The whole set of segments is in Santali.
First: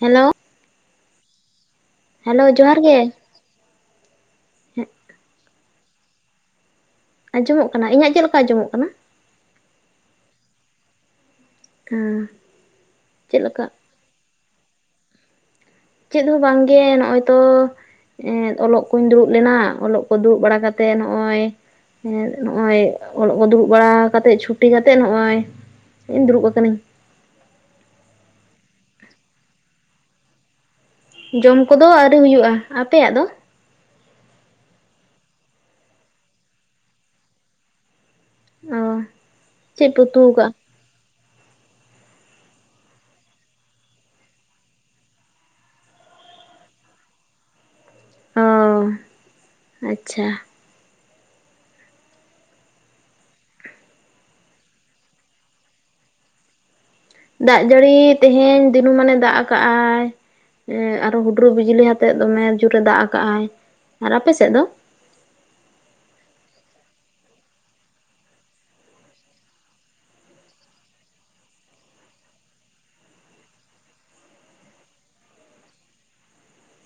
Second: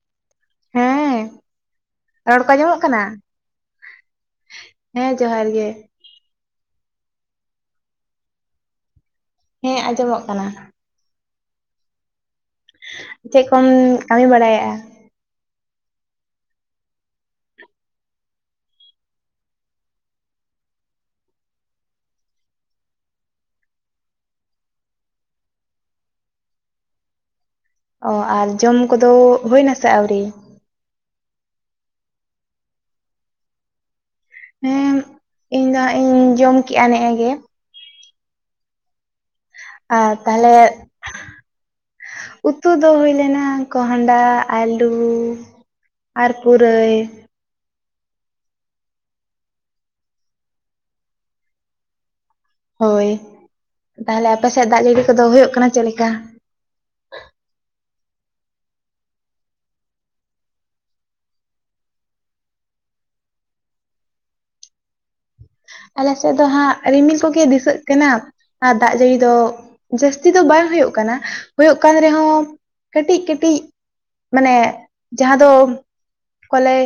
ᱦᱮᱞᱳ ᱦᱮᱸ ᱨᱚᱲ ᱦᱮᱞᱳ ᱠᱚ ᱡᱚᱦᱟᱨ ᱟᱸᱡᱚᱢᱚᱜ ᱠᱟᱱᱟ ᱜᱮ ᱦᱮᱸ ᱡᱚᱦᱟᱨ ᱜᱮ ᱟᱸᱡᱚᱢᱚᱜ ᱠᱟᱱᱟ ᱤᱧᱟᱹᱜ ᱪᱮᱫ ᱞᱮᱠᱟ ᱟᱸᱡᱚᱢᱚᱜ ᱠᱟᱱᱟ ᱦᱮᱸ ᱟᱸᱡᱚᱢᱚᱜ ᱠᱟᱱᱟ ᱦᱩᱸ ᱪᱮᱫ ᱠᱚᱢ ᱠᱟᱹᱢᱤ ᱵᱟᱲᱟᱭᱭᱟᱜᱼᱟ ᱪᱮᱫ ᱦᱚᱸ ᱵᱟᱝᱜᱮ ᱱᱚᱜᱼᱚᱭ ᱛᱚ ᱚᱞᱚᱜ ᱠᱚᱧ ᱫᱩᱲᱩᱵ ᱞᱮᱱᱟ ᱚᱞᱚᱜ ᱠᱚ ᱫᱩᱲᱩᱵ ᱵᱟᱲᱟ ᱠᱟᱛᱮᱮᱫ ᱱᱚᱜᱼᱚᱸᱚᱭ ᱮᱸ ᱱᱚᱜᱼᱚᱭ ᱚᱞᱚᱜ ᱠᱚ ᱫᱩᱲᱩᱵ ᱵᱟᱲᱟ ᱠᱟᱛᱮᱜ ᱪᱷᱩᱴᱤ ᱠᱟᱛᱮᱜ ᱱᱚᱜᱼᱚᱭ ᱤᱧ ᱫᱩᱲᱩᱵ ᱠᱟᱹᱱᱟᱹᱧ ᱚᱸ ᱟᱨ ᱡᱚᱢ ᱠᱚᱫᱚ ᱦᱩᱭ ᱱᱟᱥᱮ ᱟᱹᱣᱨᱤ ᱡᱚᱢ ᱠᱚᱫᱚ ᱟᱹᱣᱨᱤ ᱦᱩᱭᱩᱜᱼᱟ ᱟᱯᱮᱭᱟᱜ ᱫᱚ ᱦᱮᱸ ᱤᱧ ᱫᱚ ᱤᱧ ᱡᱚᱢ ᱠᱮᱜᱼᱟ ᱱᱮᱜ ᱜᱮ ᱚ ᱪᱮᱫ ᱯᱮ ᱟᱨ ᱩᱛᱩ ᱟᱠᱟᱜᱼᱟ ᱛᱟᱦᱚᱞᱮ ᱩᱛᱩ ᱫᱚ ᱦᱩᱭ ᱞᱮᱱᱟ ᱠᱚᱦᱰᱟ ᱟᱹᱞᱩ ᱟᱨ ᱯᱩᱨᱟᱹᱭ ᱚ ᱟᱪᱪᱷᱟ ᱦᱳᱭ, ᱛᱟᱦᱚᱞᱮ ᱟᱯᱮ ᱥᱮᱫ ᱫᱟᱜ ᱡᱟᱹᱲᱤ ᱠᱚᱫᱚ ᱦᱩᱭᱩᱜ ᱠᱟᱱᱟ ᱪᱮᱫᱮ ᱞᱮᱠᱟ ᱫᱟᱜ ᱡᱟᱹᱲᱤ ᱛᱮᱦᱮᱧ ᱫᱤᱱᱩᱢᱟᱱᱮ ᱫᱟᱜ ᱟᱠᱟᱜᱼᱟᱭ ᱟᱨᱚ ᱦᱩᱰᱨᱩ ᱵᱤᱡᱽᱞᱤ ᱟᱛᱮᱫ ᱫᱚᱢᱮ ᱡᱳᱨᱮ ᱮ ᱫᱟᱜ ᱟᱠᱟᱜᱟᱭ ᱟᱨ ᱟᱯᱮᱥᱮᱫ ᱫᱚ ᱟᱞᱮ ᱥᱮᱫ ᱫᱚ ᱦᱟᱸᱜ ᱨᱤᱢᱤᱞ ᱠᱚᱜᱮ ᱫᱤᱥᱟᱹᱜ ᱠᱟᱱᱟ ᱟᱨ ᱫᱟᱜ ᱡᱟᱹᱲᱤ ᱫᱚ ᱡᱟᱹᱥᱛᱤ ᱫᱚ ᱵᱟᱝ ᱦᱩᱭᱩᱜ ᱠᱟᱱᱟ ᱦᱩᱭᱩᱜ ᱠᱟᱱ ᱨᱮᱦᱚᱸ ᱠᱟᱹᱴᱤᱡ ᱠᱟᱹᱴᱤᱡ ᱢᱟᱱᱮ ᱡᱟᱦᱟᱸ ᱫᱚ ᱠᱚ ᱞᱟᱹᱭ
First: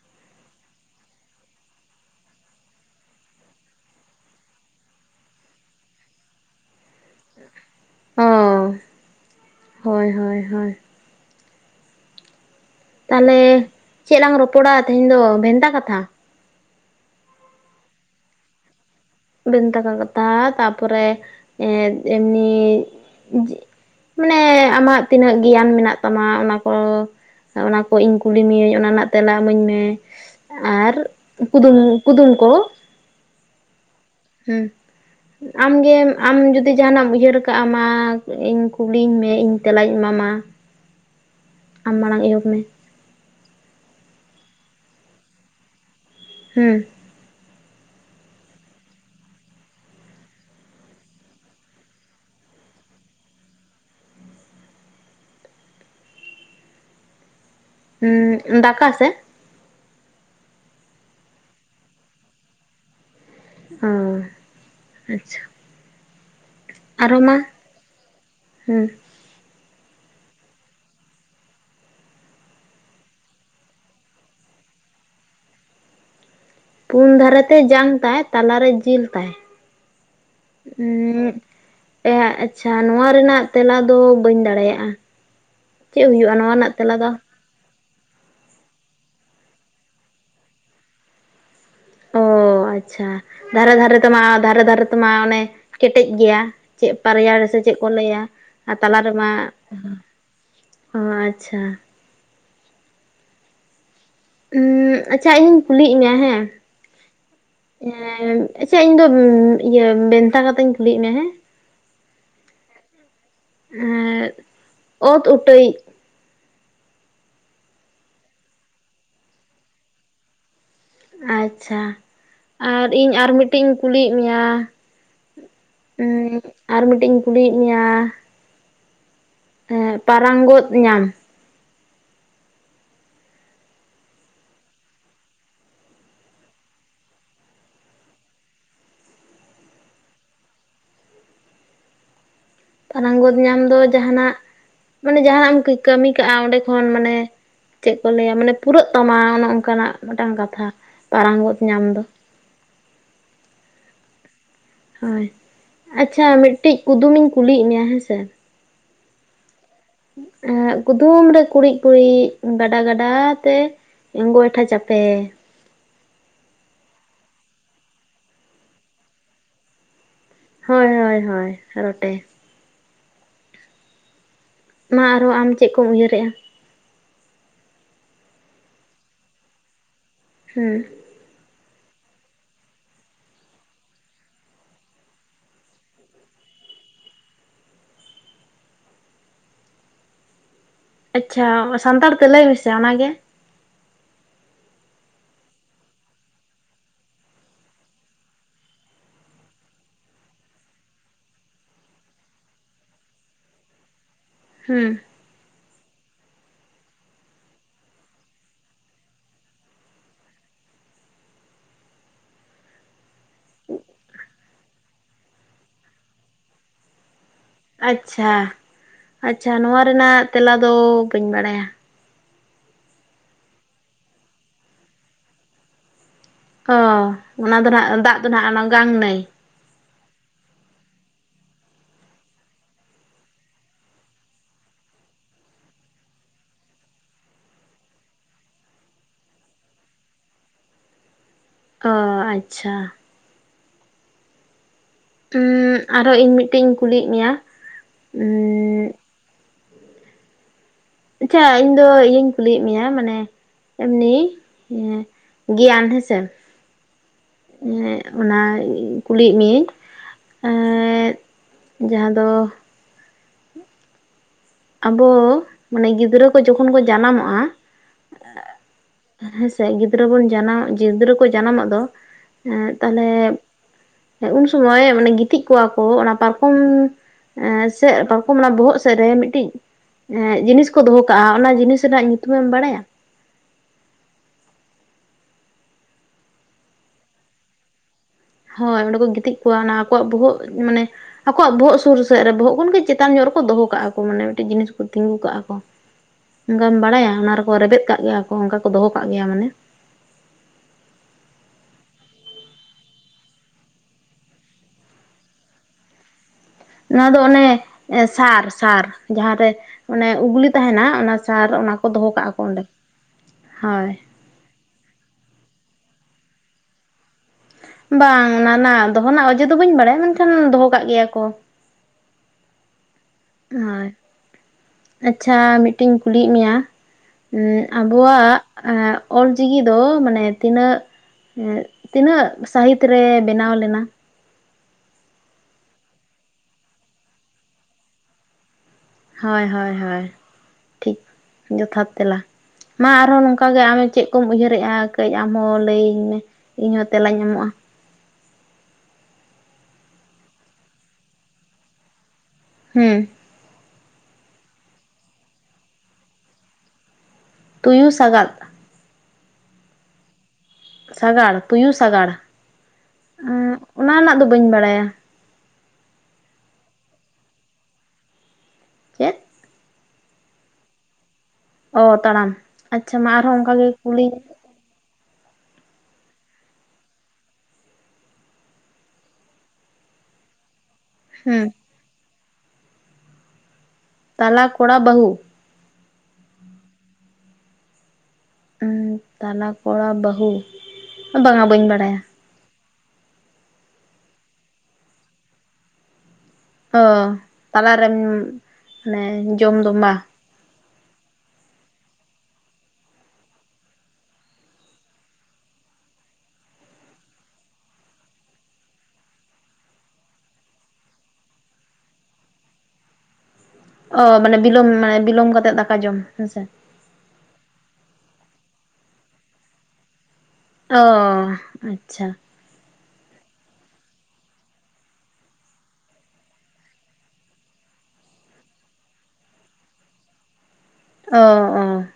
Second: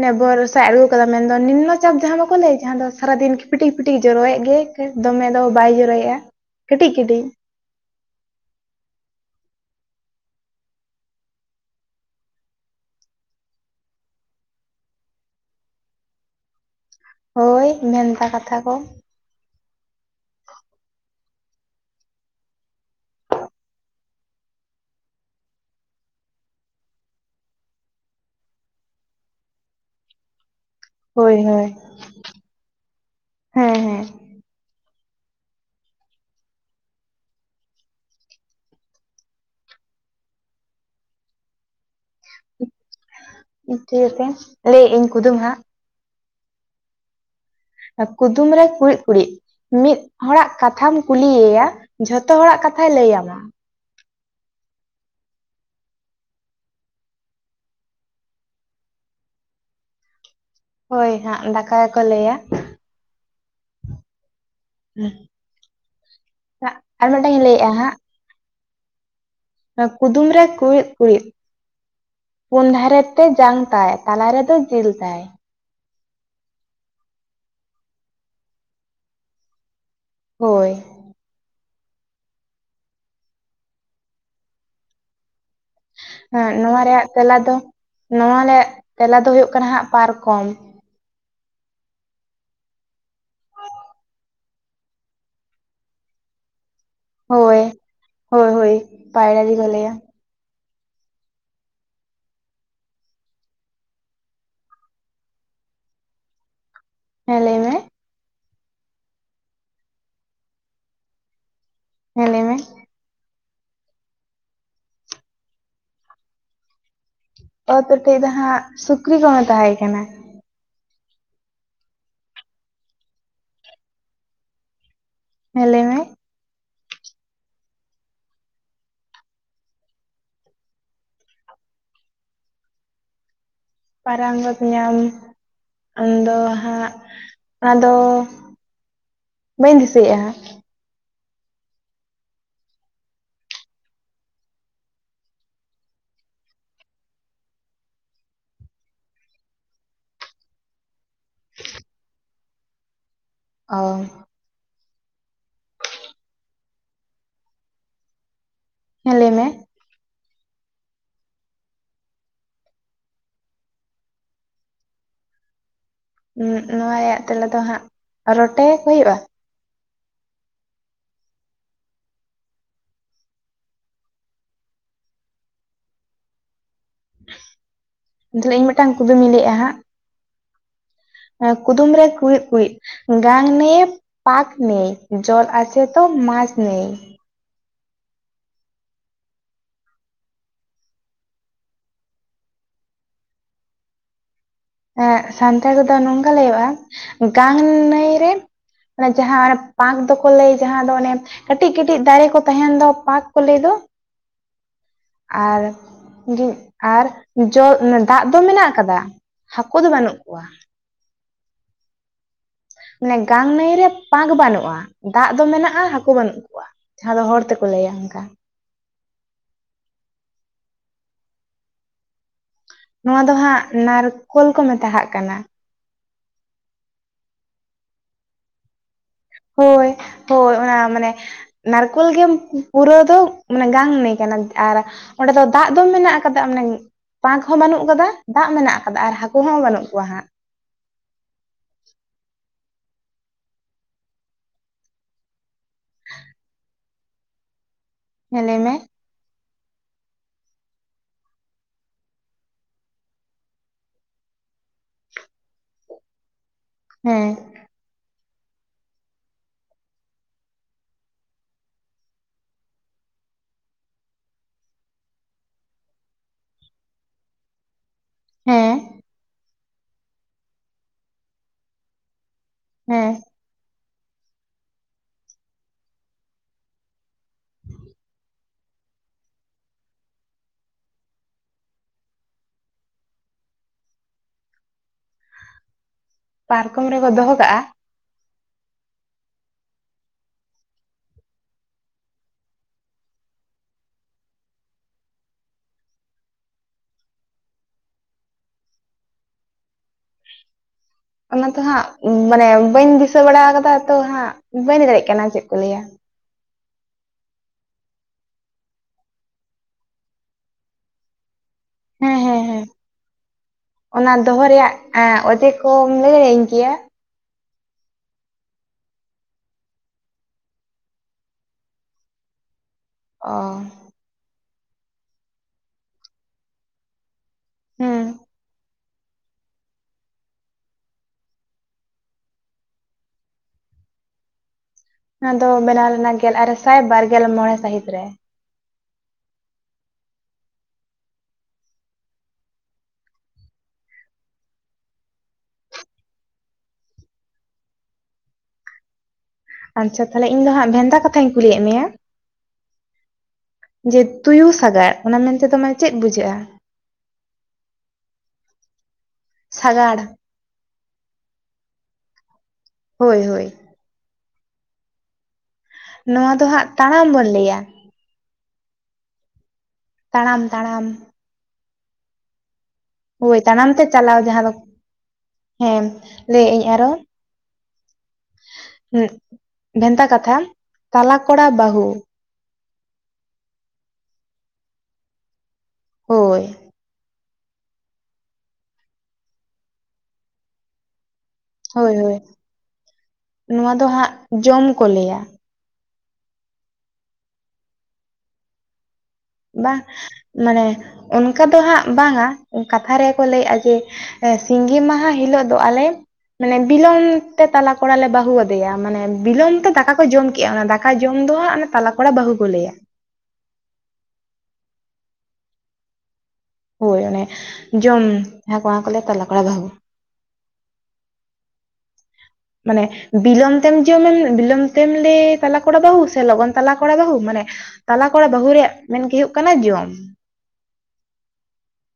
ᱱᱮ ᱵᱚᱨᱥᱟ ᱟᱜᱩ ᱟᱠᱟᱫᱟ ᱢᱮᱱᱫᱚ ᱱᱤᱢᱱᱚ ᱪᱟᱯ ᱡᱟᱦᱟᱸ ᱵᱟᱠᱚ ᱞᱟᱹᱭ ᱡᱟᱦᱟᱸ ᱫᱚ ᱥᱟᱨᱟᱫᱤᱱ ᱯᱷᱤᱴᱤᱠ ᱯᱷᱤᱴᱤᱠ ᱡᱚᱨᱚᱭᱮᱫ ᱜᱮ ᱫᱚᱢᱮ ᱫᱚ ᱵᱟᱭ ᱡᱚᱨᱚᱭᱮᱫᱼᱟ ᱠᱟᱹᱴᱤᱡ ᱠᱟᱹᱴᱤᱡ ᱚ ᱦᱳᱭ ᱦᱳᱭ ᱦᱳᱭ ᱛᱟᱦᱚᱞᱮ ᱪᱮᱫ ᱞᱟᱝ ᱨᱚᱯᱚᱲᱟ ᱛᱮᱦᱮᱧ ᱫᱚ ᱵᱷᱮᱱᱛᱟ ᱠᱟᱛᱷᱟ? ᱦᱳᱭ ᱵᱷᱮᱱᱛᱟ ᱠᱟᱛᱷᱟ ᱠᱚ ᱵᱷᱮᱱᱛᱟ ᱠᱚ ᱠᱟᱛᱷᱟ ᱛᱟᱨᱯᱚᱨᱮ ᱮᱸ ᱮᱢᱱᱤ ᱢᱟᱱᱮ ᱟᱢᱟᱜ ᱛᱤᱱᱟᱹᱜ ᱜᱮᱭᱟᱱ ᱢᱮᱱᱟᱜ ᱛᱟᱢᱟ ᱚᱱᱟ ᱠᱚ ᱚᱱᱟ ᱠᱚ ᱤᱧ ᱠᱩᱞᱤ ᱢᱤᱭᱟᱹᱧ ᱚᱱᱟ ᱨᱮᱱᱟᱜ ᱛᱮᱞᱟ ᱤᱢᱟᱹᱧ ᱢᱮ ᱟᱨ ᱦᱳᱭ ᱦᱳᱭ ᱠᱩᱫᱩᱢ ᱠᱩᱫᱩᱢ ᱠᱚ ᱦᱮᱸ ᱦᱮᱸ ᱦᱩᱸ ᱟᱢᱜᱮ ᱟᱢ ᱡᱩᱫᱤ ᱡᱟᱦᱟᱱᱟᱜ ᱩᱭᱦᱟᱹᱨ ᱠᱟᱜ ᱟ ᱢᱟ ᱤᱧ ᱠᱩᱞᱤᱧ ᱢᱮ ᱤᱧ ᱛᱮᱞᱟᱧ ᱮᱢᱟᱢᱟ ᱟᱢ ᱢᱟᱲᱟᱝ ᱮᱦᱚᱵ ᱢᱮ ᱤᱱᱠᱟᱹ ᱛᱮ ᱞᱟᱹᱭ ᱟᱹᱧ ᱠᱩᱫᱩᱢ ᱦᱟᱸᱜ ᱦᱩᱸ ᱠᱩᱫᱩᱢ ᱨᱮ ᱠᱩᱲᱤᱫ ᱠᱩᱲᱤᱫ ᱢᱤᱫ ᱦᱚᱲᱟᱜ ᱠᱟᱛᱷᱟᱢ ᱠᱩᱞᱤᱭᱮᱭᱟ ᱡᱷᱚᱛᱚ ᱦᱚᱲᱟᱜ ᱠᱟᱛᱷᱟᱭ ᱞᱟᱹᱭ ᱟᱢᱟ ᱩᱸ ᱫᱟᱠᱟ ᱥᱮ ᱦᱳᱭ ᱦᱟᱸᱜ ᱫᱟᱠᱟ ᱜᱮᱠᱚ ᱞᱟᱹᱭᱟ ᱚ ᱟᱪᱪᱷᱟ ᱟᱨ ᱟᱨᱚ ᱢᱤᱫᱴᱟᱝ ᱢᱟ ᱤᱧ ᱞᱟᱹᱭᱮᱜᱼᱟ ᱦᱟᱸᱜ ᱦᱩᱸ ᱠᱩᱫᱩᱢ ᱨᱮ ᱠᱩᱲᱤᱫ ᱠᱩᱲᱤᱫ ᱯᱩᱱ ᱫᱷᱟᱨᱮ ᱛᱮ ᱡᱟᱝ ᱛᱟᱭ ᱛᱟᱞᱟ ᱨᱮᱫᱚ ᱡᱤᱞ ᱛᱟᱭ ᱯᱩᱱ ᱫᱷᱟᱨᱮ ᱛᱮ ᱡᱟᱝ ᱛᱟᱭ ᱛᱟᱞᱟᱨᱮ ᱡᱤᱞ ᱛᱟᱭ ᱦᱳᱭ ᱩᱸᱜ ᱮ ᱟᱪᱪᱷᱟ ᱱᱚᱣᱟ ᱨᱮᱱᱟᱜ ᱛᱮᱞᱟ ᱫᱚ ᱵᱟᱹᱧ ᱫᱟᱲᱮᱭᱟᱜᱼᱟ ᱦᱮᱸ ᱱᱚᱣᱟ ᱨᱮᱭᱟᱜ ᱛᱮᱞᱟ ᱫᱚ ᱱᱚᱣᱟ ᱨᱮᱭᱟᱜ ᱛᱮᱞᱟ ᱫᱚ ᱦᱩᱭᱩᱜ ᱠᱟᱱᱟ ᱦᱟᱸᱜ ᱯᱟᱨᱠᱚᱢ ᱚ ᱟᱪᱪᱷᱟ ᱫᱷᱟᱨᱮ ᱫᱷᱟᱨᱮ ᱛᱮᱢᱟ ᱫᱷᱟᱨᱮ ᱫᱷᱟᱨᱮ ᱛᱮᱢᱟ ᱚᱱᱮ ᱠᱮᱴᱮᱡ ᱜᱮᱭᱟ ᱪᱮᱫ ᱯᱟᱨᱭᱟᱲ ᱥᱮ ᱦᱳᱭ ᱪᱮᱫ ᱠᱚ ᱞᱟᱹᱭᱟ ᱦᱳᱭ ᱦᱳᱭ ᱟᱨ ᱛᱟᱞᱟ ᱨᱮᱢᱟ ᱯᱟᱭᱲᱟ ᱜᱮᱠᱚ ᱞᱟᱹᱭᱟ ᱚ ᱟᱪᱪᱷᱟ ᱩᱸᱜ ᱟᱪᱪᱷᱟ ᱤᱧᱤᱧ ᱠᱩᱞᱤᱭᱮᱫ ᱢᱮᱭᱟ ᱦᱮᱸ ᱦᱮᱸ ᱞᱟᱹᱭ ᱢᱮ ᱟᱪᱪᱷᱟ ᱤᱧᱫᱚ ᱤᱭᱟᱹ ᱵᱷᱮᱱᱛᱟ ᱠᱟᱛᱷᱟᱧ ᱠᱩᱞᱤᱭᱮᱫ ᱢᱮᱭᱟ ᱦᱮᱸ ᱦᱮᱸ ᱞᱟᱹᱭ ᱢᱮ ᱮᱸᱜ ᱚᱛ ᱩᱴᱟᱹᱭᱤᱡ ᱚᱛ ᱩᱴᱟᱹᱭᱤᱡ ᱫᱚ ᱦᱟᱸᱜ ᱥᱩᱠᱨᱤ ᱠᱚ ᱢᱮᱛᱟᱭ ᱠᱟᱱᱟ ᱟᱪᱪᱷᱟ ᱟᱨ ᱤᱧ ᱟᱨ ᱢᱤᱫᱴᱮᱱ ᱤᱧ ᱠᱩᱞᱤᱭᱮᱫ ᱢᱮᱭᱟ ᱦᱮᱸ ᱞᱟᱹᱭ ᱢᱮ ᱩᱸ ᱟᱨ ᱢᱤᱫᱴᱮᱱ ᱤᱧ ᱠᱩᱞᱤᱭᱮᱫ ᱢᱮᱭᱟ ᱮᱸ ᱯᱟᱨᱟᱝᱜᱚᱫ ᱧᱟᱢ ᱯᱟᱨᱟᱝᱜᱚᱛ ᱧᱟᱢ ᱚᱱᱟ ᱫᱚ ᱦᱟᱸᱜ ᱟᱫᱚ ᱵᱟᱹᱧ ᱫᱤᱥᱟᱹᱭᱮᱫᱼᱟ ᱦᱟᱸᱜ ᱯᱟᱨᱟᱝᱜᱚᱫ ᱧᱟᱢ ᱫᱚ ᱡᱟᱦᱟᱱᱟᱜ ᱢᱟᱱᱮ ᱡᱟᱦᱟᱱᱟᱜ ᱮᱢ ᱠᱟᱹᱢᱤ ᱠᱟᱜᱼᱟ ᱚᱸᱰᱮ ᱠᱷᱚᱱ ᱢᱟᱱᱮ ᱪᱮᱫ ᱠᱚ ᱞᱟᱹᱭᱟ ᱢᱟᱱᱮ ᱯᱩᱨᱟᱹᱜ ᱛᱟᱢᱟ ᱚᱱᱮ ᱚᱱᱠᱟᱱᱟᱜ ᱢᱤᱫᱴᱟᱝ ᱠᱟᱛᱷᱟ ᱯᱟᱨᱟᱝᱜᱚᱫ ᱧᱟᱢ ᱫᱚ ᱚ ᱦᱳᱭ ᱟᱪᱪᱷᱟ ᱢᱤᱫᱴᱤᱡ ᱠᱩᱫᱩᱢᱤᱧ ᱠᱩᱞᱤᱭᱮᱫ ᱢᱮᱭᱟ ᱦᱮᱸᱥᱮ ᱦᱮᱸ ᱞᱟᱹᱭ ᱢᱮ ᱮᱸᱜ ᱠᱩᱫᱩᱢ ᱨᱮ ᱠᱩᱲᱤᱫ ᱠᱩᱲᱤᱫ ᱜᱟᱰᱟ ᱜᱟᱰᱟ ᱛᱮ ᱮ ᱜᱚᱭᱴᱷᱟ ᱪᱟᱯᱮ ᱩᱸᱜ ᱱᱚᱣᱟ ᱨᱮᱭᱟᱜ ᱛᱮᱞᱟ ᱫᱚ ᱦᱟᱸᱜ ᱨᱚᱴᱮ ᱠᱚ ᱦᱩᱭᱩᱜ-ᱟ ᱦᱳᱭ ᱦᱳᱭ ᱦᱳᱭ ᱨᱚᱴᱮ ᱢᱟ ᱟᱨᱚᱸ ᱟᱢ ᱪᱮᱫ ᱠᱚᱢ ᱩᱭᱦᱟᱹᱨᱮᱜ-ᱟ ᱤᱧ ᱢᱤᱫᱴᱟᱝ ᱠᱩᱫᱩᱢᱤᱧ ᱞᱟᱹᱭᱮᱜ-ᱟ ᱦᱟᱸᱜ ᱦᱩᱸ ᱚ ᱠᱩᱫᱩᱢ ᱨᱮ ᱠᱩᱲᱤᱫ ᱠᱩᱲᱤᱫ ᱜᱟᱱ ᱱᱮᱭ ᱯᱟᱠ ᱱᱮᱭ ᱡᱚᱞ ᱟᱪᱷᱮ ᱛᱚ ᱢᱟᱡ ᱱᱮᱭ ᱟᱪᱪᱷᱟ ᱥᱟᱱᱛᱟᱲ ᱛᱮ ᱞᱟᱹᱭ ᱢᱮᱥᱮ ᱚᱱᱟᱜ ᱜᱮ ᱮ ᱥᱟᱱᱛᱟᱲ ᱛᱮᱫᱚ ᱱᱚᱝᱠᱟ ᱞᱟᱹᱭᱟᱹᱜ-ᱟ ᱜᱟᱱ ᱱᱟᱹᱭ ᱨᱮ ᱚᱱᱮ ᱡᱟᱦᱟᱸ ᱚᱱᱮ ᱯᱟᱸᱠ ᱫᱚᱠᱚ ᱞᱟᱹᱭ ᱡᱟᱦᱟᱸ ᱫᱚ ᱚᱱᱮ ᱠᱟᱹᱴᱤᱡ ᱠᱟᱹᱴᱤᱡ ᱫᱟᱨᱮ ᱠᱚ ᱛᱟᱦᱮᱱ ᱫᱚ ᱯᱟᱠ ᱠᱚ ᱞᱟᱹᱭ ᱫᱚ ᱦᱩᱸ ᱟᱨ ᱟᱨ ᱡᱚ ᱫᱟᱜ ᱫᱚ ᱢᱮᱱᱟᱜ ᱟᱠᱟᱫᱟ ᱦᱟᱹᱠᱩ ᱫᱚ ᱵᱟᱹᱱᱩᱜ ᱠᱚᱣᱟ ᱢᱟᱱᱮ ᱜᱟᱝ ᱱᱟᱹᱭ ᱨᱮ ᱯᱟᱠ ᱵᱟᱹᱱᱩᱜ-ᱟ ᱫᱟᱜ ᱫᱚ ᱢᱮᱱᱟᱜ-ᱟ ᱦᱟᱹᱠᱩ ᱵᱟᱹᱱᱩᱜ ᱠᱚᱣᱟ ᱡᱟᱦᱟᱸ ᱫᱚ ᱦᱚᱲ ᱛᱮᱠᱚ ᱞᱟᱹᱭᱟ ᱚᱱᱠᱟ ᱟᱪᱪᱷᱟ ᱟᱪᱪᱷᱟ ᱱᱚᱣᱟ ᱨᱮᱱᱟᱜ ᱛᱮᱞᱟ ᱫᱚ ᱵᱟᱹᱧ ᱵᱟᱲᱟᱭᱟ ᱱᱚᱣᱟ ᱫᱚ ᱦᱟᱸᱜ ᱱᱟᱨᱠᱳᱞ ᱠᱚ ᱢᱮᱛᱟᱜ ᱠᱟᱱᱟ ᱚᱻ ᱚᱱᱟ ᱫᱚ ᱱᱟᱦᱟᱜ ᱫᱟᱜ ᱫᱚ ᱱᱟᱦᱟᱜ ᱚᱱᱟ ᱜᱟᱝ ᱱᱟᱹᱭ ᱦᱳᱭ ᱦᱳᱭ ᱚᱱᱟ ᱢᱟᱱᱮ ᱱᱟᱨᱠᱳᱞ ᱜᱮ ᱯᱩᱨᱟᱹᱣ ᱫᱚ ᱢᱟᱱᱮ ᱜᱟᱝ ᱱᱟᱹᱭ ᱠᱟᱱᱟ ᱟᱨ ᱚᱸᱰᱮ ᱫᱚ ᱫᱟᱜ ᱫᱚ ᱢᱮᱱᱟᱜ ᱟᱠᱟᱫᱟ ᱢᱟᱱᱮ ᱯᱟᱠ ᱦᱚᱸ ᱵᱟᱹᱱᱩᱜ ᱟᱠᱟᱫᱟ ᱫᱟᱜ ᱢᱮᱱᱟᱜ ᱟᱠᱟᱫᱟ ᱟᱨ ᱦᱟᱹᱠᱩ ᱦᱚᱸ ᱵᱟᱹᱱᱩᱜ ᱠᱚᱣᱟ ᱦᱟᱸᱜ ᱚ ᱟᱪᱪᱷᱟ ᱟᱨᱚ ᱤᱧ ᱢᱤᱫᱴᱮᱱ ᱤᱧ ᱠᱩᱞᱤᱭᱮᱫ ᱢᱮᱭᱟ ᱦᱮ ᱞᱟᱹᱭ ᱢᱮ ᱩᱸ ᱟᱪᱪᱷᱟ ᱤᱧ ᱫᱚ ᱤᱭᱟᱹᱧ ᱠᱩᱞᱤᱭᱮᱫ ᱢᱮᱭᱟ ᱢᱟᱱᱮ ᱮᱢᱱᱤ ᱜᱮᱭᱟᱱ ᱦᱮᱥᱮ ᱦᱮᱸ ᱮ ᱚᱱᱟ ᱠᱩᱞᱤᱭᱮᱫ ᱢᱤᱭᱟᱹᱧ ᱮᱫ ᱡᱟᱦᱟᱸ ᱫᱚ ᱟᱵᱚ ᱢᱟᱱᱮ ᱜᱤᱫᱽᱨᱟᱹ ᱠᱚ ᱡᱚᱠᱷᱚᱱ ᱠᱚ ᱡᱟᱱᱟᱢᱚᱜ-ᱟ ᱦᱮᱸ ᱥᱮ ᱜᱤᱫᱽᱨᱟᱹ ᱵᱚᱱ ᱡᱟᱱᱟᱢ ᱜᱤᱫᱽᱨᱟᱹ ᱠᱚ ᱡᱟᱱᱟᱢᱟᱜ ᱫᱚ ᱮ ᱛᱟᱦᱚᱞᱮ ᱦᱮᱸ ᱩᱱ ᱥᱚᱢᱚᱭ ᱢᱟᱱᱮ ᱜᱤᱛᱤᱡ ᱠᱚᱣᱟ ᱠᱚ ᱚᱱᱟ ᱯᱟᱨᱠᱚᱢ ᱮ ᱥᱮᱫ ᱯᱟᱨᱠᱚᱢ ᱚᱱᱟ ᱵᱚᱦᱚᱜ ᱥᱮᱫ ᱨᱮ ᱢᱤᱫᱴᱤᱡ ᱮᱜ ᱡᱤᱱᱤᱥ ᱠᱚ ᱫᱚᱦᱚ ᱠᱟᱜ-ᱟ ᱚᱱᱟ ᱡᱤᱱᱤᱥ ᱨᱮᱱᱟᱜ ᱧᱩᱛᱩᱢᱮᱢ ᱵᱟᱲᱟᱭᱟ ᱯᱟᱨᱠᱚᱢ ᱨᱮᱠᱚ ᱫᱚᱦᱚ ᱠᱟᱜ-ᱟ ᱦᱳᱭ ᱚᱸᱰᱮ ᱠᱚ ᱜᱤᱛᱤᱡ ᱠᱚᱣᱟ ᱚᱱᱟ ᱟᱠᱚᱣᱟᱜ ᱵᱚᱦᱚᱜ ᱢᱟᱱᱮ ᱟᱠᱚᱣᱟᱜ ᱵᱚᱦᱚᱜ ᱥᱩᱨ ᱥᱮᱫ ᱨᱮ ᱵᱚᱦᱚᱜ ᱠᱷᱚᱱᱜᱮ ᱪᱮᱛᱟᱱ ᱧᱚᱜ ᱨᱮᱠᱚ ᱫᱚᱦᱚ ᱠᱟᱜ-ᱟ ᱠᱚ ᱢᱟᱱᱮ ᱢᱤᱫᱴᱤᱡ ᱡᱤᱱᱤᱥ ᱠᱚ ᱛᱤᱸᱜᱩ ᱠᱟᱜ-ᱟᱠᱚ ᱚᱱᱠᱟᱢ ᱵᱟᱲᱟᱭᱟ ᱚᱱᱟ ᱨᱮᱠᱚ ᱨᱮᱵᱮᱫ ᱠᱟᱜ ᱜᱮᱭᱟ ᱠᱚ ᱚᱱᱠᱟ ᱠᱚ ᱫᱚᱦᱚ ᱠᱟᱜ ᱜᱮᱭᱟ ᱢᱟᱱᱮ ᱚᱱᱟ ᱛᱚ ᱦᱟᱸᱜ ᱢᱟᱱᱮ ᱵᱟᱹᱧ ᱫᱤᱥᱟᱹ ᱵᱟᱲᱟ ᱠᱟᱫᱟ ᱛᱚ ᱦᱟᱸᱜ ᱵᱟᱹᱧ ᱫᱟᱲᱮᱭᱟᱜ ᱠᱟᱱᱟ ᱪᱮᱫ ᱠᱚ ᱞᱟᱹᱭᱟ ᱱᱚᱣᱟ ᱫᱚ ᱚᱱᱮ ᱥᱟᱨ ᱥᱟᱨ ᱡᱟᱦᱟᱸᱨᱮ ᱚᱱᱮ ᱩᱩᱜᱽᱞᱤ ᱛᱟᱦᱮᱱᱟ ᱚᱱᱟ ᱥᱟᱨ ᱚᱱᱟ ᱠᱚ ᱫᱚᱦᱚ ᱦᱮᱸ ᱠᱟᱜ-ᱟ ᱠᱚ ᱦᱮᱸ ᱚᱸᱰᱮ ᱦᱮᱸ ᱦᱳᱭ ᱚᱱᱟ ᱫᱚᱦᱚ ᱨᱮᱭᱟᱜ ᱚᱡᱮ ᱠᱚᱢ ᱞᱟᱹᱭᱟᱹᱧ ᱜᱮᱭᱟ ᱵᱟᱝ ᱚᱱᱟ ᱨᱮᱱᱟᱜ ᱫᱚᱦᱚ ᱨᱮᱱᱟᱜ ᱚᱡᱮ ᱫᱚ ᱵᱟᱹᱧ ᱵᱟᱲᱟᱭᱟ ᱢᱮᱱᱠᱷᱟᱱ ᱫᱚᱦᱚ ᱠᱟᱜ ᱜᱮᱭᱟ ᱠᱚ ᱚ ᱦᱳᱭ ᱟᱪᱪᱷᱟ ᱢᱤᱫᱴᱮᱜ ᱤᱧ ᱠᱩᱞᱤᱭᱮᱫ ᱢᱮᱭᱟ ᱦᱮᱸ ᱟᱵᱚᱣᱟᱜ ᱚᱞ ᱪᱤᱠᱤ ᱫᱚ ᱢᱟᱱᱮ ᱛᱤᱱᱟᱹᱜ ᱛᱤᱱᱟᱹᱜ ᱥᱟᱹᱦᱤᱛ ᱨᱮ ᱵᱮᱱᱟᱣ ᱞᱮᱱᱟ ᱚᱱᱟ ᱫᱚ ᱵᱮᱱᱟᱣ ᱞᱮᱱᱟ ᱜᱮᱞ ᱟᱨᱮ ᱥᱟᱭ ᱵᱟᱨᱜᱮᱞ ᱢᱚᱬᱮ ᱥᱟᱹᱦᱤᱛ ᱨᱮ ᱦᱳᱭ ᱦᱳᱭ ᱦᱳᱭ ᱴᱷᱤᱠ ᱡᱚᱛᱷᱟᱛ ᱛᱮᱞᱟ ᱢᱟ ᱟᱨᱦᱚᱸ ᱱᱚᱝᱠᱟ ᱜᱮ, ᱟᱢ ᱪᱮᱜ ᱠᱚᱢ ᱩᱭᱦᱟᱹᱨᱮᱜᱼᱟ ᱠᱟᱹᱡ ᱟᱢ ᱦᱚᱸ ᱞᱟᱹᱭᱟᱹᱧ ᱢᱮ᱾ ᱤᱧᱦᱚᱸ ᱛᱮᱞᱟᱧ ᱮᱢᱚᱜᱼᱟ᱾ ᱟᱪᱪᱷᱟ, ᱛᱟᱦᱚᱞᱮ ᱤᱧ ᱫᱚ ᱦᱟᱸᱜ ᱵᱷᱮᱱᱛᱟ ᱠᱟᱛᱷᱟᱧ ᱠᱩᱞᱤᱭᱮᱫ ᱢᱮᱭᱟ᱾ ᱦᱩᱸ ᱡᱮ ᱛᱩᱭᱩ ᱥᱟᱜᱟᱫ ᱾ ᱚᱱᱟ ᱢᱮᱱᱛᱮ ᱫᱚ ᱢᱟᱱᱮ ᱪᱮᱫ ᱵᱩᱡᱷᱟᱹᱜᱼᱟ? ᱛᱩᱭᱩ ᱥᱟᱜᱟᱫ᱾ ᱥᱟᱜᱟᱲ ᱥᱟᱜᱟᱲ ᱾ ᱛᱩᱭᱩ ᱥᱟᱜᱟᱲ᱾ ᱦᱳᱭ, ᱦᱳᱭ᱾ ᱚᱱᱟ ᱨᱮᱱᱟᱜ ᱫᱚ ᱵᱟᱹᱧ ᱵᱟᱲᱟᱭᱟ᱾ ᱱᱚᱣᱟ ᱫᱚ ᱦᱟᱸᱜ ᱛᱟᱲᱟᱢ ᱵᱚᱱ ᱞᱟᱹᱭᱼᱟ᱾ ᱪᱮᱫ ᱛᱟᱲᱟᱢ ᱛᱟᱲᱟᱢ ᱚ ᱛᱟᱲᱟᱢ ᱟᱪᱪᱷᱟ ᱢᱟ ᱦᱳᱭ ᱟᱨᱦᱚᱸ ᱚᱱᱠᱟ ᱜᱮ ᱛᱟᱲᱟᱢ ᱛᱮ ᱠᱩᱞᱤ ᱪᱟᱞᱟᱣ ᱡᱟᱦᱟᱸ ᱫᱚ᱾ [inaudible] ᱞᱟᱹᱭᱮ ᱟᱹᱧ ᱟᱨᱚ᱾ [inaudible] ᱵᱷᱮᱱᱛᱟ ᱠᱟᱛᱷᱟ᱾ ᱛᱟᱞᱟ ᱠᱚᱲᱟ ᱦᱩᱸ ᱵᱟᱹᱦᱩ᱾ ᱛᱟᱞᱟ ᱠᱚᱲᱟ ᱵᱟᱹᱦᱩ᱾ ᱦᱳᱭ ᱩᱸ ᱛᱟᱞᱟ ᱠᱚᱲᱟ ᱵᱟᱹᱦᱩ, ᱵᱟᱸᱜᱼᱟ ᱦᱳᱭ ᱦᱳᱭ᱾ ᱱᱚᱣᱟ ᱫᱚ ᱦᱟᱸᱜ ᱡᱚᱢ ᱠᱚ ᱞᱟᱹᱭᱼᱟ᱾ ᱚ ᱛᱟᱞᱟᱨᱮᱢ ᱢᱟᱱᱮ ᱡᱚᱢ ᱫᱚ ᱵᱟᱝ, ᱢᱟᱱᱮ ᱚᱱᱠᱟ ᱫᱚ ᱦᱟᱸᱜ ᱵᱟᱝᱟ᱾ ᱠᱟᱛᱷᱟ ᱨᱮ ᱠᱚ ᱞᱟᱹᱭ ᱮᱼᱟ ᱡᱮ ᱥᱤᱸᱜᱤ ᱢᱟᱦᱟ ᱦᱤᱞᱳᱜ ᱫᱚ ᱟᱞᱮ ᱢᱟᱱᱮ ᱵᱤᱞᱚᱢ ᱛᱮ ᱛᱟᱞᱟ ᱠᱚᱲᱟ ᱞᱮ ᱵᱟᱹᱦᱩ ᱟᱫᱮᱭᱟ ᱾ ᱢᱟᱱᱮ ᱵᱤᱞᱚᱢ ᱛᱮ ᱫᱟᱠᱟ ᱠᱚ ᱡᱚᱢ ᱠᱮᱜᱼᱟ᱾ ᱚᱱᱟ ᱫᱟᱠᱟ ᱫᱟᱠᱟ ᱡᱚᱢ ᱫᱚ ᱦᱟᱜ ᱛᱟᱞᱟ ᱠᱚᱲᱟ ᱵᱟᱹᱦᱩ ᱠᱚ ᱞᱟᱹᱭᱼᱟ᱾ ᱚ ᱢᱟᱱᱮ ᱵᱤᱞᱚᱢ, ᱢᱟᱱᱮ ᱵᱤᱞᱚᱢ ᱠᱟᱛᱮᱜ ᱫᱟᱠᱟ ᱡᱚᱢ ᱦᱮᱸ ᱥᱮ᱾ ᱦᱳᱭ ᱚᱱᱮ ᱢᱟᱱᱮ ᱡᱚᱢ ᱦᱮ ᱚᱱᱟ ᱠᱚ ᱞᱟᱹᱭᱟ ᱛᱟᱞᱟ ᱠᱚᱲᱟ ᱵᱟᱹᱦᱩ᱾ ᱚ ᱟᱪᱪᱷᱟ᱾ ᱢᱟᱱᱮ ᱵᱤᱞᱚᱢ ᱛᱮᱢ [unintelligible] ᱵᱤᱞᱚᱢ ᱛᱮᱢ ᱞᱮᱭ ᱛᱟᱞᱟ ᱠᱚᱲᱟ ᱵᱟᱹᱦᱩ ᱥᱮ ᱞᱚᱜᱚᱱ ᱛᱟᱞᱟ ᱠᱚᱲᱟ ᱵᱟᱹᱦᱩ ᱢᱟᱱᱮ ᱛᱟᱞᱟ ᱠᱚᱲᱟ ᱵᱟᱹᱦᱩ ᱨᱮᱭᱟᱜ ᱢᱮᱱ ᱜᱮ ᱦᱩᱭᱩᱜ ᱠᱟᱱᱟ ᱡᱚᱢ᱾ ᱚ ᱚ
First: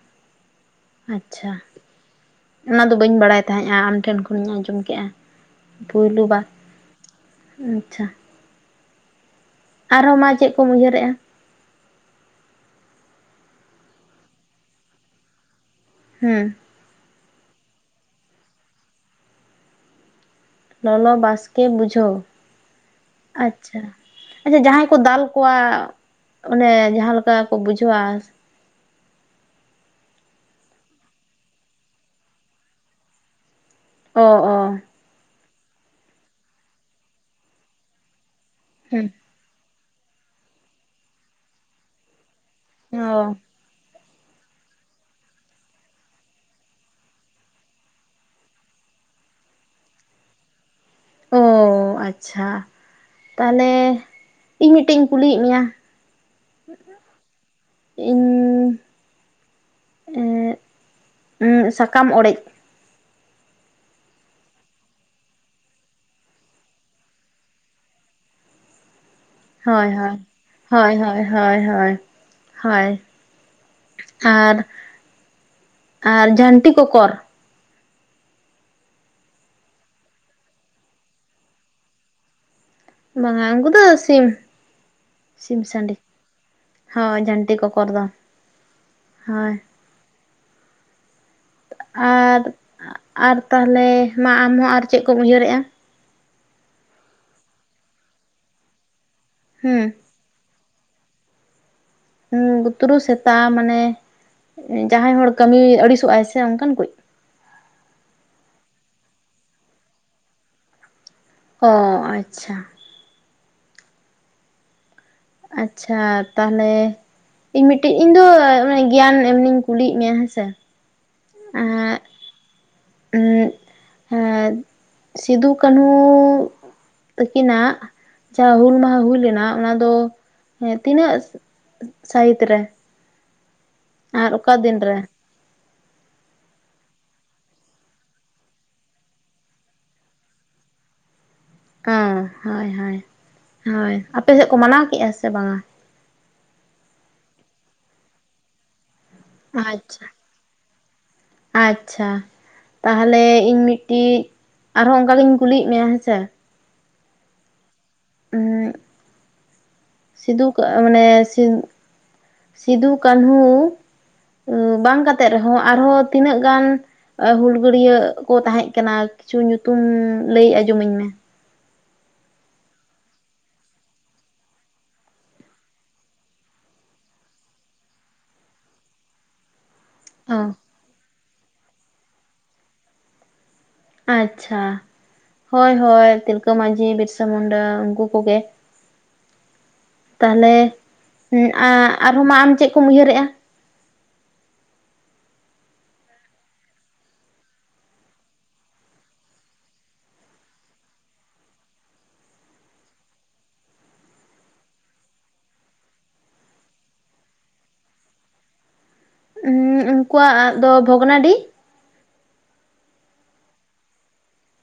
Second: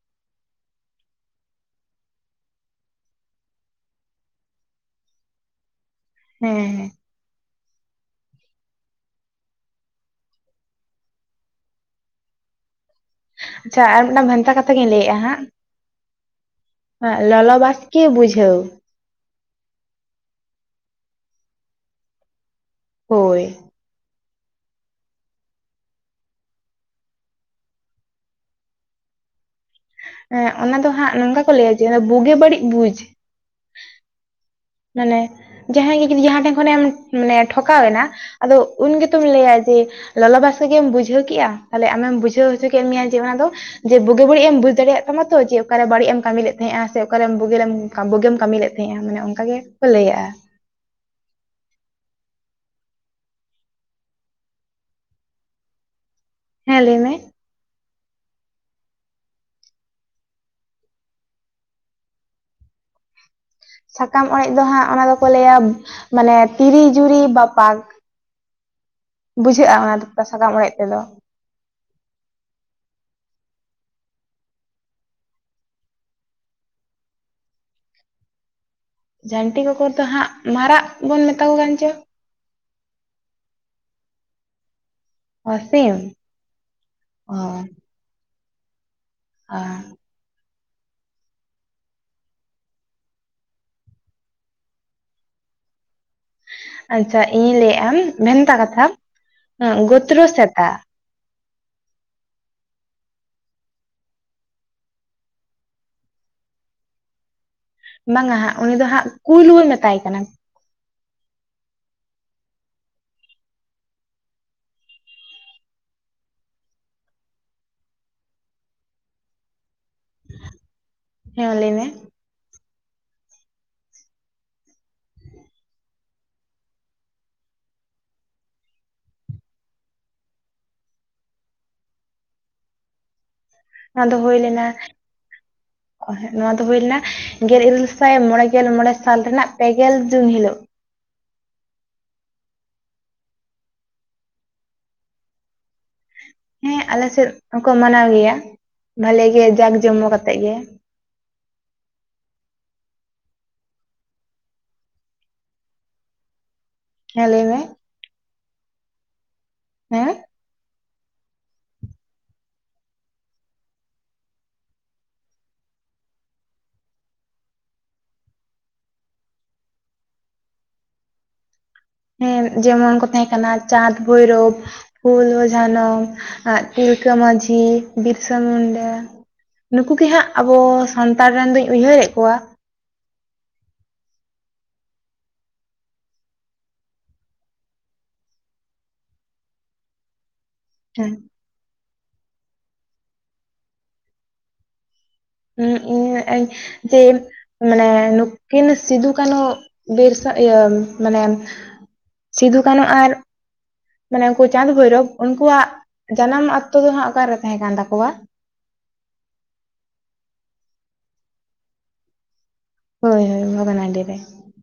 ᱟᱪᱪᱷᱟ, ᱚᱱᱟᱫᱚ ᱵᱟᱹᱧ ᱵᱟᱲᱟᱭ ᱛᱟᱦᱮᱸᱼᱟ ᱟᱢᱴᱷᱮᱱ ᱠᱷᱚᱱᱤᱧ ᱟᱸᱡᱚᱢ ᱠᱮᱫᱼᱟ᱾ ᱯᱩᱭᱞᱩ ᱵᱟᱝ, ᱦᱮᱸ ᱦᱮᱸ ᱟᱪᱪᱷᱟ᱾ ᱟᱨᱦᱚᱸ ᱢᱟ ᱪᱮᱫ ᱠᱚ ᱩᱭᱦᱟᱹᱨ ᱮᱜᱼᱟ᱾ ᱟᱪᱪᱷᱟ ᱟᱨ ᱢᱤᱫᱴᱟᱝ ᱵᱷᱮᱱᱛᱟ ᱠᱟᱛᱷᱟ ᱜᱤᱧ ᱞᱟᱹᱭ ᱮᱜᱼᱟ ᱦᱟᱸᱜ᱾ ᱦᱩᱸ ᱮᱸᱜ ᱞᱚᱞ ᱵᱟᱥᱠᱮ ᱵᱩᱡᱷᱟᱹᱣ᱾ ᱞᱚᱞᱚ ᱵᱟᱥᱠᱮ ᱵᱩᱡᱷᱟᱹᱣ᱾ ᱦᱳᱭ ᱟᱪᱪᱷᱟ ᱟᱪᱪᱷᱟ, ᱡᱟᱦᱟᱸᱭ ᱠᱚ ᱫᱟᱞ ᱠᱚᱣᱟ ᱾ ᱚᱱᱮ ᱡᱟᱦᱟᱸ ᱞᱮᱠᱟ ᱠᱚ ᱵᱩᱡᱷᱟᱹᱣᱼᱟ᱾ ᱮᱸᱜ ᱚᱱᱟ ᱫᱚ ᱦᱟᱸᱜ ᱱᱚᱝᱠᱟ ᱠᱚ ᱞᱟᱹᱭᱼᱟ ᱡᱮ ᱵᱩᱜᱤ ᱵᱟᱹᱲᱤᱡ ᱵᱩᱡ᱾ ᱚ ᱚ ᱢᱟᱱᱮ ᱡᱟᱦᱟᱸᱭ ᱜᱮ ᱡᱩᱫᱤ ᱡᱟᱦᱟᱸ ᱴᱷᱮᱱ ᱠᱷᱚᱱᱮᱢ ᱢᱟᱱᱮ ᱴᱷᱚᱠᱟᱣ ᱮᱱᱟ᱾ ᱟᱫᱚ ᱩᱱ ᱦᱮᱸ ᱜᱮᱛᱚᱢ ᱞᱟᱹᱭᱼᱟ ᱡᱮ ᱞᱚᱞᱚ ᱵᱟᱥᱮᱜ ᱜᱮᱢ ᱵᱩᱡᱷᱟᱹᱣ ᱠᱮᱜᱼᱟ᱾ ᱛᱟᱦᱚᱞᱮ ᱟᱢᱮᱢ ᱵᱩᱡᱷᱟᱹᱣ ᱦᱚᱪᱚ ᱠᱮᱜ ᱠᱮᱫ ᱢᱮᱭᱟ ᱡᱮ ᱚᱱᱟ ᱚ ᱫᱚ ᱡᱮ ᱵᱩᱜᱤ ᱵᱟᱹᱲᱤᱡ ᱮᱢ ᱵᱩᱡ ᱫᱟᱲᱮᱭᱟᱜ ᱛᱟᱢᱟ ᱛᱚ᱾ ᱡᱮ ᱚᱠᱟᱨᱮ ᱵᱟᱹᱲᱤᱡ ᱮᱢ ᱠᱟᱹᱢᱤ ᱞᱮᱫ ᱛᱟᱦᱮᱸᱜᱼᱟ ᱥᱮ ᱚᱠᱟᱨᱮᱢ ᱵᱩᱜᱮ ᱨᱮᱢ ᱵᱳᱜᱮᱢ ᱠᱟᱹᱢᱤ ᱞᱮᱫ ᱛᱟᱦᱮᱸᱜᱼᱟ ᱢᱟᱱᱮ ᱚᱱᱠᱟ ᱜᱮᱠᱚ ᱞᱟᱹᱭᱟᱜᱼᱟ᱾ ᱚ ᱟᱪᱪᱷᱟ ᱛᱟᱦᱞᱮ ᱤᱧ ᱢᱤᱫᱴᱮᱱ ᱤᱧ ᱠᱩᱞᱤᱭᱮᱫ ᱢᱮᱭᱟ᱾ ᱦᱮᱸ ᱞᱟᱹᱭ ᱢᱮ ᱤᱧ ᱮᱸᱫ, ᱩᱸ ᱥᱟᱠᱟᱢ ᱚᱲᱮᱡ ᱾ ᱥᱟᱠᱟᱢ ᱚᱲᱮᱡ ᱫᱚ ᱦᱟᱸᱜ ᱚᱱᱟ ᱫᱚᱠᱚ ᱞᱟᱹᱭᱟ ᱢᱟᱱᱮ ᱛᱤᱨ ᱡᱩᱨᱤ ᱵᱟᱯᱟᱠ᱾ ᱵᱩᱡᱷᱟᱹᱜᱼᱟ ᱚᱱᱟ ᱫᱩᱛᱛᱟ ᱥᱟᱠᱟᱢ ᱚᱲᱮᱡ ᱛᱮᱫᱚ ᱾ ᱦᱚᱭ ᱦᱚᱭ ᱦᱚᱭ ᱟᱨ᱾ ᱟᱨ ᱡᱷᱟᱹᱱᱴᱤ ᱠᱚᱠᱚᱨ᱾ ᱡᱷᱟᱹᱱᱴᱤ ᱠᱚᱠᱚᱨ ᱫᱚ ᱦᱟᱸᱜ ᱢᱟᱨᱟᱜ ᱵᱚᱱ ᱢᱮᱛᱟ ᱠᱚ ᱠᱟᱱ ᱪᱚ? ᱵᱟᱝᱟ ᱩᱱᱠᱩ ᱫᱚ ᱥᱤᱢ᱾ ᱥᱤᱢ ᱥᱟᱺᱰᱤ ᱦᱳᱭ ᱡᱷᱟᱹᱱᱴᱤ ᱠᱚᱠᱚᱨ ᱫᱚ᱾ ᱦᱳᱭ ᱚ ᱟᱨ ᱟᱨ ᱛᱟᱦᱚᱞᱮ ᱢᱟ ᱟᱢᱦᱚᱸ ᱟᱨ ᱪᱮᱫ ᱠᱚᱢ ᱩᱭᱦᱟᱹᱨᱮᱜᱼᱟ? ᱟᱪᱪᱷᱟ ᱤᱧᱤᱧ ᱞᱟᱹᱭᱮᱜᱼᱟ ᱵᱷᱮᱱᱛᱟ ᱠᱟᱛᱷᱟ ᱦᱮᱸ ᱜᱳᱛᱨᱳ ᱥᱮᱛᱟ᱾ ᱦᱩᱸ ᱜᱩᱛᱨᱩ ᱥᱮᱛᱟ ᱢᱟᱱᱮ ᱡᱟᱦᱟᱸᱭ ᱦᱚᱲ ᱠᱟᱹᱢᱤ ᱟᱹᱲᱤᱥᱚᱜᱼᱟᱭ ᱥᱮ ᱚᱱᱠᱟᱱ ᱠᱚᱭ ᱤᱡ? ᱵᱟᱝᱟ ᱦᱟᱸᱜ, ᱩᱱᱤ ᱫᱚ ᱦᱟᱸᱜ ᱠᱩᱞ ᱵᱚᱱ ᱢᱮᱛᱟᱭ ᱠᱟᱱᱟ᱾ ᱚ ᱟᱪᱪᱷᱟ᱾ ᱟᱪᱪᱷᱟ ᱛᱟᱦᱚᱞᱮ ᱤᱧ ᱢᱤᱫᱴᱤᱡ ᱤᱧ ᱫᱚ ᱜᱮᱭᱟᱱ ᱮᱢᱱᱤᱧ ᱠᱩᱞᱤᱭᱮᱜ ᱢᱮᱭᱟ ᱦᱮᱸᱥᱮ᱾ ᱦᱮᱸ ᱞᱟᱹᱭ ᱢᱮ ᱾ ᱩᱜ ᱮᱜ ᱥᱤᱫᱩ ᱠᱟᱹᱱᱦᱩ ᱛᱟᱠᱤᱱᱟᱜ ᱡᱟᱦᱟᱸ ᱦᱩᱞ ᱢᱟᱦᱟ ᱦᱩᱭ ᱞᱮᱱᱟ ᱚᱱᱟ ᱫᱚ ᱛᱤᱱᱟᱹᱜ? ᱥᱟᱦᱤᱛ ᱨᱮ ᱾ ᱚᱱᱟ ᱫᱚ ᱦᱩᱭ ᱞᱮᱱᱟ ᱨᱮ ᱾ ᱚ ᱱᱚᱣᱟ ᱫᱚ ᱦᱳᱭ ᱞᱮᱱᱟ ᱜᱮᱞ ᱤᱨᱟᱹᱞ ᱥᱟᱭ ᱢᱚᱬᱮ ᱜᱮᱞ ᱢᱚᱬᱮ ᱥᱟᱞ ᱨᱮᱱᱟᱜ ᱯᱮᱜᱮᱞ ᱡᱩᱱ ᱦᱤᱞᱳᱜ᱾ ᱚᱸ ᱦᱳᱭ ᱦᱳᱭ ᱦᱳᱭ ᱟᱯᱮ ᱥᱮᱫ ᱠᱚ ᱢᱟᱱᱟᱣ ᱠᱮᱫᱼᱟ ᱥᱮ ᱵᱟᱝᱟ? ᱦᱮᱸ ᱟᱞᱮ ᱥᱮᱫ ᱦᱚᱸᱠᱚ ᱢᱟᱱᱟᱣ ᱜᱮᱭᱟ ᱵᱷᱟᱞᱮ ᱜᱮ ᱡᱟᱠ ᱟᱪᱪᱷᱟ ᱡᱚᱢᱚᱠ ᱠᱟᱛᱮᱜ ᱜᱮ ᱟᱪᱪᱷᱟ ᱛᱟᱦᱚᱞᱮ ᱤᱧ ᱢᱤᱫᱴᱤᱡ ᱟᱨᱦᱚᱸ ᱚᱱᱠᱟ ᱜᱤᱧ ᱠᱩᱞᱤᱭᱮᱜ ᱢᱮᱭᱟ ᱦᱮᱸᱥᱮ᱾ ᱦᱮ ᱞᱟᱹᱭ ᱢᱮ᱾ ᱩᱸ ᱦᱮᱸ ᱥᱤᱫᱩ ᱢᱟᱱᱮ ᱥᱤᱫᱩ ᱠᱟᱹᱱᱦᱩ᱾ ᱵᱟᱝ ᱠᱟᱛᱮᱜ ᱨᱮᱦᱚᱸ ᱟᱨᱦᱚᱸ ᱛᱤᱱᱟᱹᱜ ᱜᱟᱱ ᱦᱩᱞᱜᱟᱹᱲᱭᱟᱹ ᱠᱚ ᱛᱟᱦᱮᱸ ᱠᱟᱱᱟ ᱠᱤᱪᱷᱩ ᱧᱩᱛᱩᱢ ᱞᱟᱹᱭ ᱟᱸᱡᱚᱢ ᱟᱹᱧ ᱢᱮ᱾ ᱦᱮᱸ ᱡᱮᱢᱚᱱ ᱠᱚ ᱛᱟᱦᱮᱸ ᱠᱟᱱᱟ ᱪᱟᱸᱫᱽ ᱵᱷᱳᱭᱨᱳᱵᱽ᱾ ᱦᱩᱞᱳ-ᱡᱷᱟᱱᱚᱢ ᱛᱤᱞᱠᱟᱹ ᱢᱟᱺᱡᱷᱤ ᱵᱤᱨᱥᱟ ᱢᱩᱱᱰᱟ᱾ ᱱᱩᱠᱩ ᱜᱮ ᱦᱟᱸᱜ ᱚ ᱟᱵᱚ ᱥᱟᱱᱛᱟᱲ ᱨᱮᱱ ᱫᱩᱧ ᱩᱭᱦᱟᱹᱨᱮᱫ ᱠᱚᱣᱟ᱾ ᱟᱪᱪᱷᱟ ᱦᱳᱭ ᱦᱳᱭ ᱛᱤᱞᱠᱟᱹ ᱢᱟᱺᱡᱷᱤ ᱵᱤᱨᱥᱟ ᱢᱩᱱᱰᱟ ᱩᱱᱠᱩ ᱠᱚᱜᱮ᱾ ᱛᱟᱦᱞᱮ, [unintelligible] ᱟᱨᱦᱚᱸ ᱢᱟ ᱟᱢ ᱪᱮᱫ ᱠᱚᱢ ᱩᱭᱦᱟᱹᱨᱮᱜᱼᱟ ᱾ [unintelligible] ᱡᱮ ᱢᱟᱱᱮ ᱱᱩᱠᱤᱱ ᱥᱤᱫᱩ ᱠᱟᱱᱩ ᱵᱤᱨᱥᱟ ᱤᱭᱟᱹ ᱢᱟᱱᱮ ᱥᱤᱫᱩ ᱠᱟᱹᱱᱩ ᱟᱨ ᱢᱟᱱᱮ ᱩᱱᱠᱩ ᱪᱟᱸᱫᱽ ᱵᱷᱳᱭᱨᱳᱵ ᱩᱱᱠᱩᱣᱟᱜ ᱡᱟᱱᱟᱢ ᱟᱛᱳ ᱫᱚ ᱦᱟᱸᱜ ᱚᱠᱟᱨᱮ ᱛᱟᱦᱮᱸ ᱠᱟᱱ ᱛᱟᱠᱚᱣᱟ? ᱩᱱᱠᱩᱣᱟᱜ ᱫᱚ ᱵᱷᱚᱜᱽᱱᱟᱰᱤ ᱦᱳᱭ ᱦᱳᱭ ᱵᱷᱚᱜᱱᱟᱰᱤ ᱨᱮ᱾